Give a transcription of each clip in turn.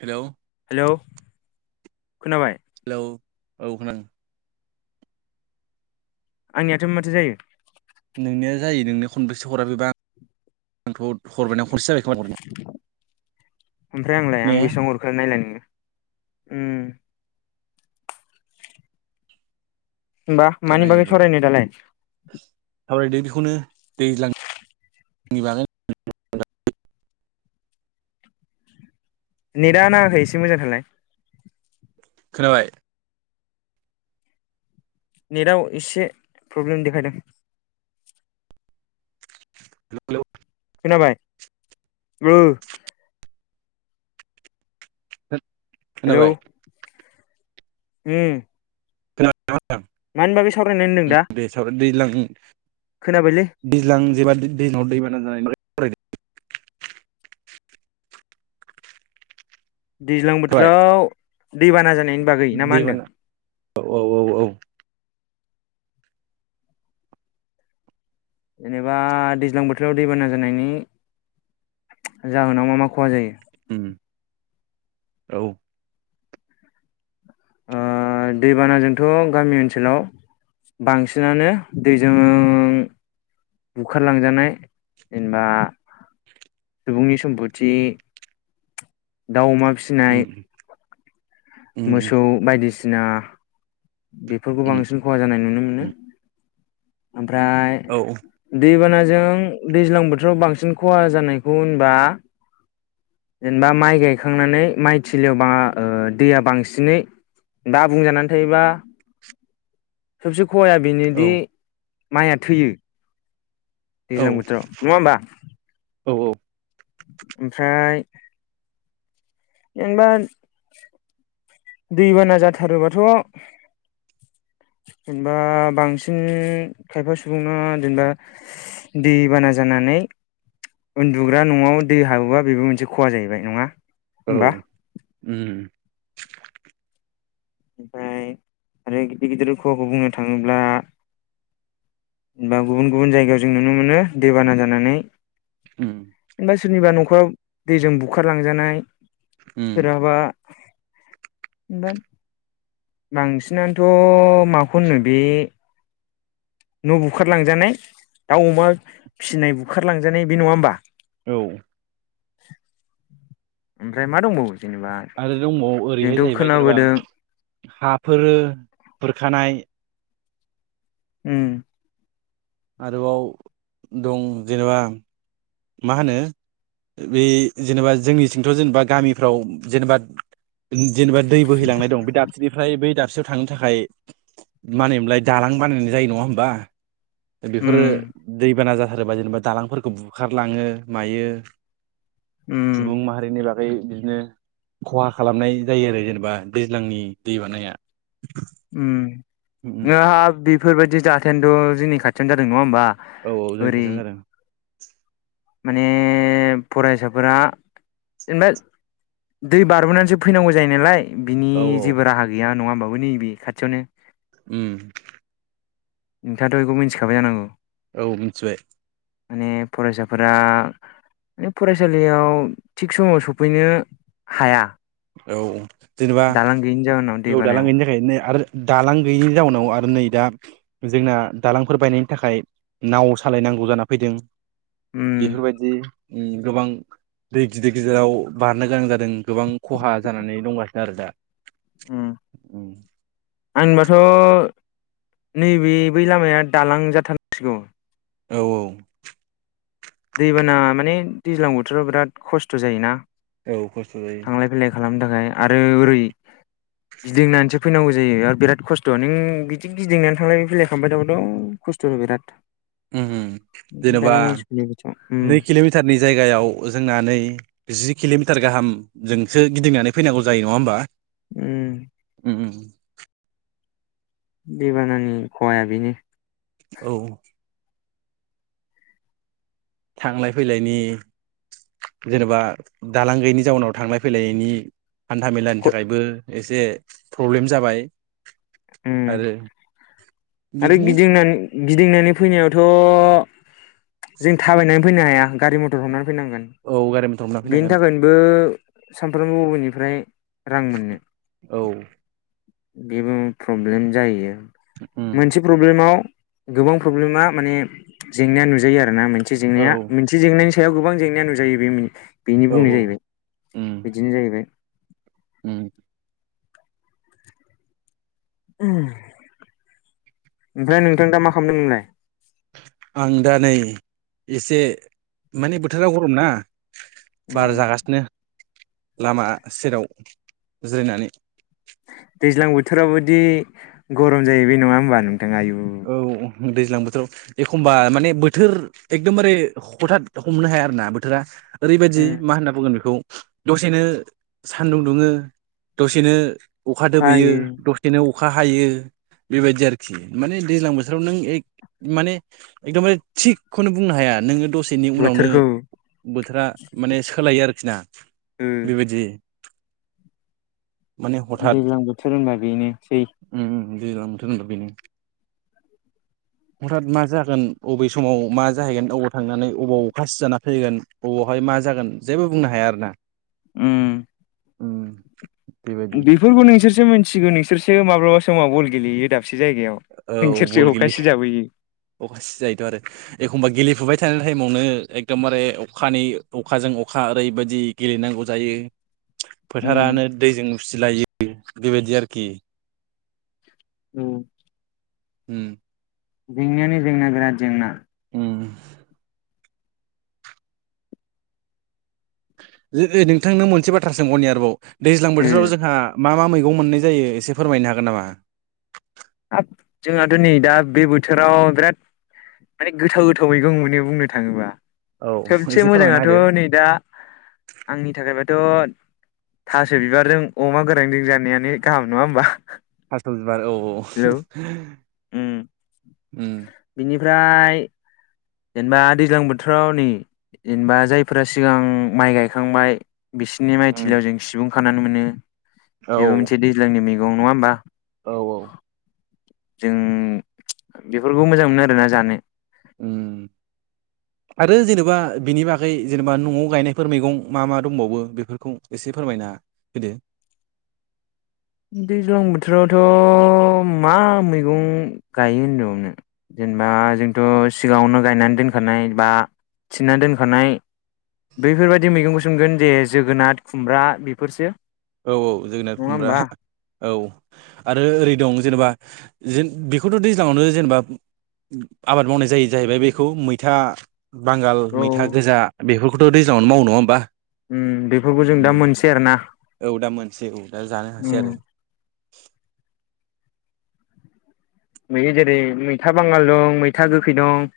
हेल' hello खोनाबाय hello औ खोनादों आंनियाथ' माथो जायो नोंनिया जायो नोंनो खनबेसे हराबेबा आंथ' हरबायना खनसे जाबाय खोमा हरनाया ओमफ्राय आंलाय आं ने बेसेबां नायलाय नोङो उम होनबा दा मानि नायगोन बागै र' सावरायनो दालाय सावरायदो बेखौनो दैज्लांनि बागै नेटआ नाङाखै एसे मोजां थालाय खोनाबाय नेटआव एसे प्रब्लेम देखायदों [inaudible] हेल' खोनाबाय ओ [unintelligible] हेलौ खोनाबाय उम खोनादों नामा होनदां। मानि बागै सावरायनो होनदों दा उम दे‌ साव दैज्लां खोनाबायलै दैज्लां जेबादि दैज्लाङाव दैबाना जानाय नुबाय दैज्लां जाबाय बोथोराव दैबाना जानायनि बागै ना मा दैबाना होनदों औ औ औ औ जेनेबा दैज्लां बोथोराव दैबाना जानायनि जाहोनाव मा मा खहा जायो? उम औ ओ दैबानाजोंथ' गामि ओनसोलाव बांसिनानो दैजों बुखारलांजानाय जेनेबा सुबुंनि सम्फथि दाउ अमा फिसिनाय उम मोसौ बायदिसिना बेफोरखौ उम बांसिन खहा जानाय नुनो मोनो उम ओमफ्राय औ औ दैबानाजों दैज्लां बोथोराव बांसिन खहा जानायखौ होनबा जेनेबा माइ गायखांनानै माइ थिलियाव बा ओ दैया बांसिनै दा आबुं जानानै थायोबा सोबसे खहाया औ बेनोदि माइया थैयो दैज्लां बोथोराव नङा होनबा औ औ ओमफ्राय जेनबा दैबाना जाथारोबाथ' जेनेबा बांसिन खायफा सुबुंना जेनेबा दै बाना जानानै उन्दुग्रा न'आव दै हाबोबा बेबो मोनसे खहा जाहैबाय नङा औ होमबा उम। ओमफ्राय आरो गिदिर गिदिर खहाखौ बुंनो थाङोब्ला बा गुबुन गुबुन जायगायाव जों नुनो मोनो दैबाना जानानै उम जेनबा सोरनिबा न'खराव दैजों बुखारलांजानाय उम सोरहाबा दा बांसिनानोथ' माखौ होनो बे न' बुखारलांजानाय दाउ, अमा फिसिनाय बुखारलांजानाय बे नङा होमबा। औ ओमफ्राय मा दंबावो जेनेबा आरो दंबावो ओरैहाय जोंथ' जाहैबाय जेनेबा खोनाबोदों हाफोर खुरखानाय उम। आरोबाव दं जेनेबा मा होनो बे जेनेबा जोंनिथिंथ' जेनेबा गामिफ्राव जेनेबा जेनेबा दै बोहैलांनाय दं बे दाबसेनिफ्राय बै दाबसे सिनाव थांनो थाखाय मा होनोमलाय दालां बानायनाय जायो नङा होमबा। बेफोरो उम दैबाना जाथारोबा जेनेबा दालांफोरखौ बुखारलाङो मायो उम सुबुं माहारिनि बाग ओमफ्राय बिदिनो खहा खालामनाय जायो आरो जेनेबा दैज्लांनि दै बानाया। उम उम दा बेफोर बायदि जाथायानोथ' जोंनि खाथियावनो जादों नङा होमबा। औ औ जोंनि ओरै खाथियावनो जादों। माने फरायसाफोरा जेनेबा दै बारबोनानैसो फैनांगौ जायो नालाय बिनि औ औ जेबो राहा गैया नङा होमबाबो नैबे खाथियावनो उम नोंथाङाथ' इखौ मिनथिखाबाय जानांगौ। औ मिनथिबाय। माने फरायसाफोरा माने फरायसालियाव थिग समाव सफैनो हाया औ जेनेबा दालां गैयिनि जाहोनाव औ दालां दैबानायाव गैयिनि थाखायनो आरो दालां गैयिनि जाउनाव आरो नै दा जोंना दालांफोर बायनायनि थाखाय नाव सालायनांगौ जाना फैदों। उम बेफोर बायदि गोबां दै गिदिर गिदिराव बारनो गोनां जादों। जों गोबां खहा जानानै दंगासिनो आरो दा उम। आंनिबाथ' नै बे बै लामाया दालां जाथारनांसिगौ। औ औ। दैबाना माने दैज्लां बोथोराव बिराद खस्थ' जायोना। औ खस्थ' जायो। थांलाय फैलाय खालामनो थाखाय आरो ओरै गिदिंनानैसो फैनांगौ जायो आरो बिराद खस्थ' नों बिदि गिदिंनानै थांलाय फैलायखांबाय थाबाथ' खस्थ'बो बिराद। उम उम ओंखायनो जेनेबा दालांनांसिगौ बिथिङाव उम नै किल'मिटारनि जायगायाव जोंना नै जि किल'मिटार गाहामजोंसो गिदिंनानै फैनांगौ जायो नङा होमबा। उ उम उम दैबानानि खहाया बेनो। औ। थांलाय फैलायनि जेनेबा दालां गैयैनि जाउनाव थांलाय फैलायनि। हान्था मेलानि थाखायबो एसे प्रब्लेम जाबाय। उम आरो आरो बिदिनो गिदिंनानै गिदिंनानै फैनायावथ' जों थाबायनानै फैनो हाया गारि- मथर हमनानै फैनांगोन। औ गारि मथर हमना फैनांगोन बो सानफ्रामबो बबेनिफ्राय रां मोननो औ बेबो प्रब्लेम जाहैयो उम मोनसे प्रब्लेमाव गोबां प्रब्लेमा माने जेंनाया नुजायो आरोना मोनसे औ जेंनाया औ जि जेंनानि सायाव गोबां जेंनाया नुजायो बे बेनि बुंनाय औ जाहैबाय उम बिदिनो जाहैबाय उम ओम ओमफ्राय नोंथां दा मा खालामदों नोंलाय आं दा नै एसे माने बोथोरा गरम ना बार उम जागासिनो लामा सेराव जिरायनानै दैज्लां बोथोरावदि गरम जायो बे नङा होमबा नोंथां आयु औ दैज्लां बोथोराव एखमबा माने बोथोर एकदमबारे हथत हमनो हाया आरो ना बोथोरा ओरैबायदि उम मा होनना बुंगोन बेखौ दसेनो सानदुं दुङो दसेनो अखा दोबैयो दसेनो अखा हायो बेबायदि आरोखि माने दैज्लां बोथोराव नों माने एकदमबारे थिगखौनो बुंनो हाया नोङो दसे बेनि उनावनो बोथोरखौ बोथोरा माने सोलायो आरोखि ना ओ बेबायदि माने हथात दैज्लां बोथोर होनबा बेनोसै उम उम उम दैेलां बोथोर होनबा बेनो [inaudible] हथात मा जागोन बबे समाव मा जाहैगोन अबाव थांनानै अबाव अखा सिजाना फैगोन बबावहाय मा जागोन जेबो बुंनो हाया आरो ना उम औ बेफोरखौ नोंसोरसो मिथिगौ नोंसोरसो माब्लाबा समाव बल गेलेयो दाबसे जायगायाव नोंसोरसो अखा सिजाबोयो अखा सिजायोथ आरो एखमबा गेलेफुबाय थानाय टाइमावनो एकदमबारे अखानि अखाजों अखा ओरैबायदि गेलेनांगौ जायो उम फोथारानो दैजों उसिलायो बेबायदि आरोखि औ उम जेंनायानो जेंना बिराद जेंना उम नोंथांनो मोनसे बाथ्रा सोंबावनि आरोबाव दैज्लां उम बोथोराव जोंहा मा मा मैगं मोननाय जायो एसे फोरमायनो हागोन नामा हाब जोंहाथ' नै दा बे बोथोराव बिराद माने गोथाव गोथाव मैगं मोनो बुंनो थाङोबा औ सबसे एसे फोरमायना मोजाङाथ' होदो नै दा आंनि थाखायबाथ' थास' बिबारजों अमा गोरानजों जानायानो गाहाम नङा होमबा थास बिबार औ औ हेलौ उम बेनिफ्राय जेनेबा दैज्लां बोथोराव नै जेनेबा जायफोरा सिगां माइ गायखांबाय बिसोरनि उम माइथिलियाव जों सिबुं खानानै मोनो औ बेबो मोनसे दैज्लांनि मैगं नङा होमबा औ औ जों बेफोरखौ मोजां मोनो आरोना जानो उम आरो जेनेबा बिनि बागै जेनेबा न'आव गायनायफोर मैगं मा मा दंबावो बेफोरखौ एसे फोरमायनो ह होदो दैज्लां बोथोरावथ' मा मैगं गायो होनदोंनो जेनेबा जोंथ' सिगाङावनो गायनानै दोनखानाय बा थिननानै दोनखानाय बैफोरबायाददि मैगंखौ सोमगोन जे जोगोनाथ खुमब्रा बेफोरसो औ औ जोगोनार नङा खुमब्रा होमबा औ आरो ओरै दं जेनेबा ज बेखौथ' दैज्लांयावनो जेनेबा आबाद मावनाय जायो जाहैबाय बेखौ मैथा बांगाल औ मैथा गोजा बेफोरखौथ' दैज्लांङावनो माव नङा होमबा बेफोरखौ जों दा उम मोनसै आरो ना औ दा मोनसेै औ दा जानो हासै आरो नयो जेरै मैथा बांगाल दं मैथा गोखै दं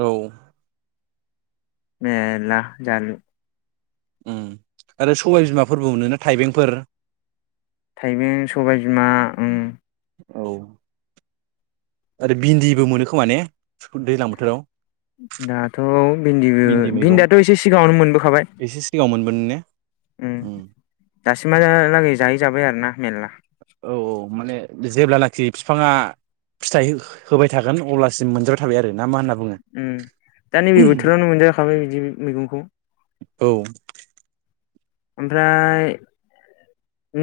औ बेला जाल आरो सबाय बिमाफोरबो मोनोना थाइबेंफोर थाइबें सबायबिमा औ आरो भिन्दिबो मोनो खोमा ने दैज्लां बोथोराव दाथ' भिन्दिबो इन्दि मैगं भिन्दियाथ' एसे सिगाङावनो मोनबोखाबाय एसे सिगाङाव मोन उम [unintelligible] दासिमहालागै जाहै जाबाय आरोना मेरला औ औ माने जेब्लानाखि बिफाङा फिथाइ होबाय थागोन अब्लासिम मोनजाबाय थाबाय आरो ना मा होनना बुङो दा नैबे बोथोरावनो मोनजाखाबाय बिदि मैगंखौ औ ओमफ्राय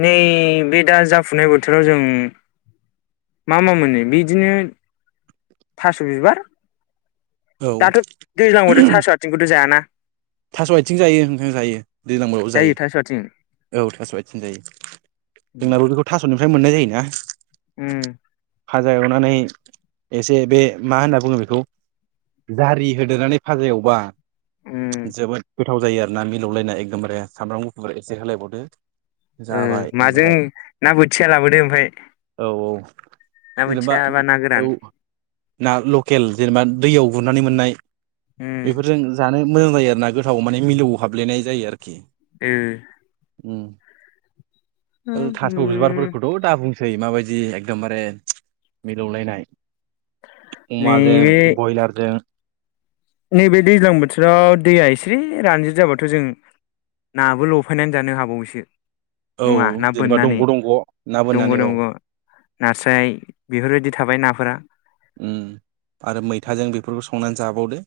नैबे दा जाफुनाय बोथोराव जों मा मा मोनो बिदिनो थास' बिबार औ दाथ' दैज्लाङावथ' थास' आथिंखौथ' जायाना थास' आथिं जायो नोंथां जायो दैज्लां बाबो जायो थास' आथिं जायो औ थास' आथिं जायो उम जोंनाबोथ थास'निफ्राय मोननाय जायोना उम भाजा एवनानै एसे बे मा होनना बुङो बेखौ दारि होदोनानै फाजा एवबा उम जोबोद गोथाव जायो आर ना मिलौलायना एखदमबारे सामब्राम गुफुरफोर एसे होलायबावदो जाबाय माजों होमबाथाय ना बोथिया लाबोदो ओमफ्राय औ औ ना जेनेबा बोथिया बा ना औ गोरान ना लकेल जेनेबा दैयाव गुरनानै मोननाय उम बेफोरजों जानो मोजां जायो आरो ना गोथाव माने मिलौ हाबलेनाय जायो आरोखि ए थास उम बिबारफोरखौ खौथ दा बुंसै माबायदि एकदमबारे मिलौलायनाय अमाजों नैबे ब्रयलारजों नैबे दैज्लां बोथोराव दैया एसे रानजिद जाबाथ जों नाबो लफायनानै जानो हाबावैसो औ नङा ना जेनेबा बोननानै दंग' दंग' ना दंग बोननानै औ दंग नास्राय बेफोरबायदि थाबाय नाफोरा आरो मैथाजों बेफोरखौ संनानै जाबावदो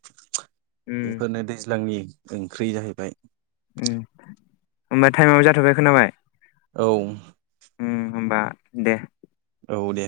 उम बेफोरनो दैज्लांनि ओंख्रि जाहैबाय होमबा टाइमा जाथबाय खोनाबाय औ होमबा दे औ दे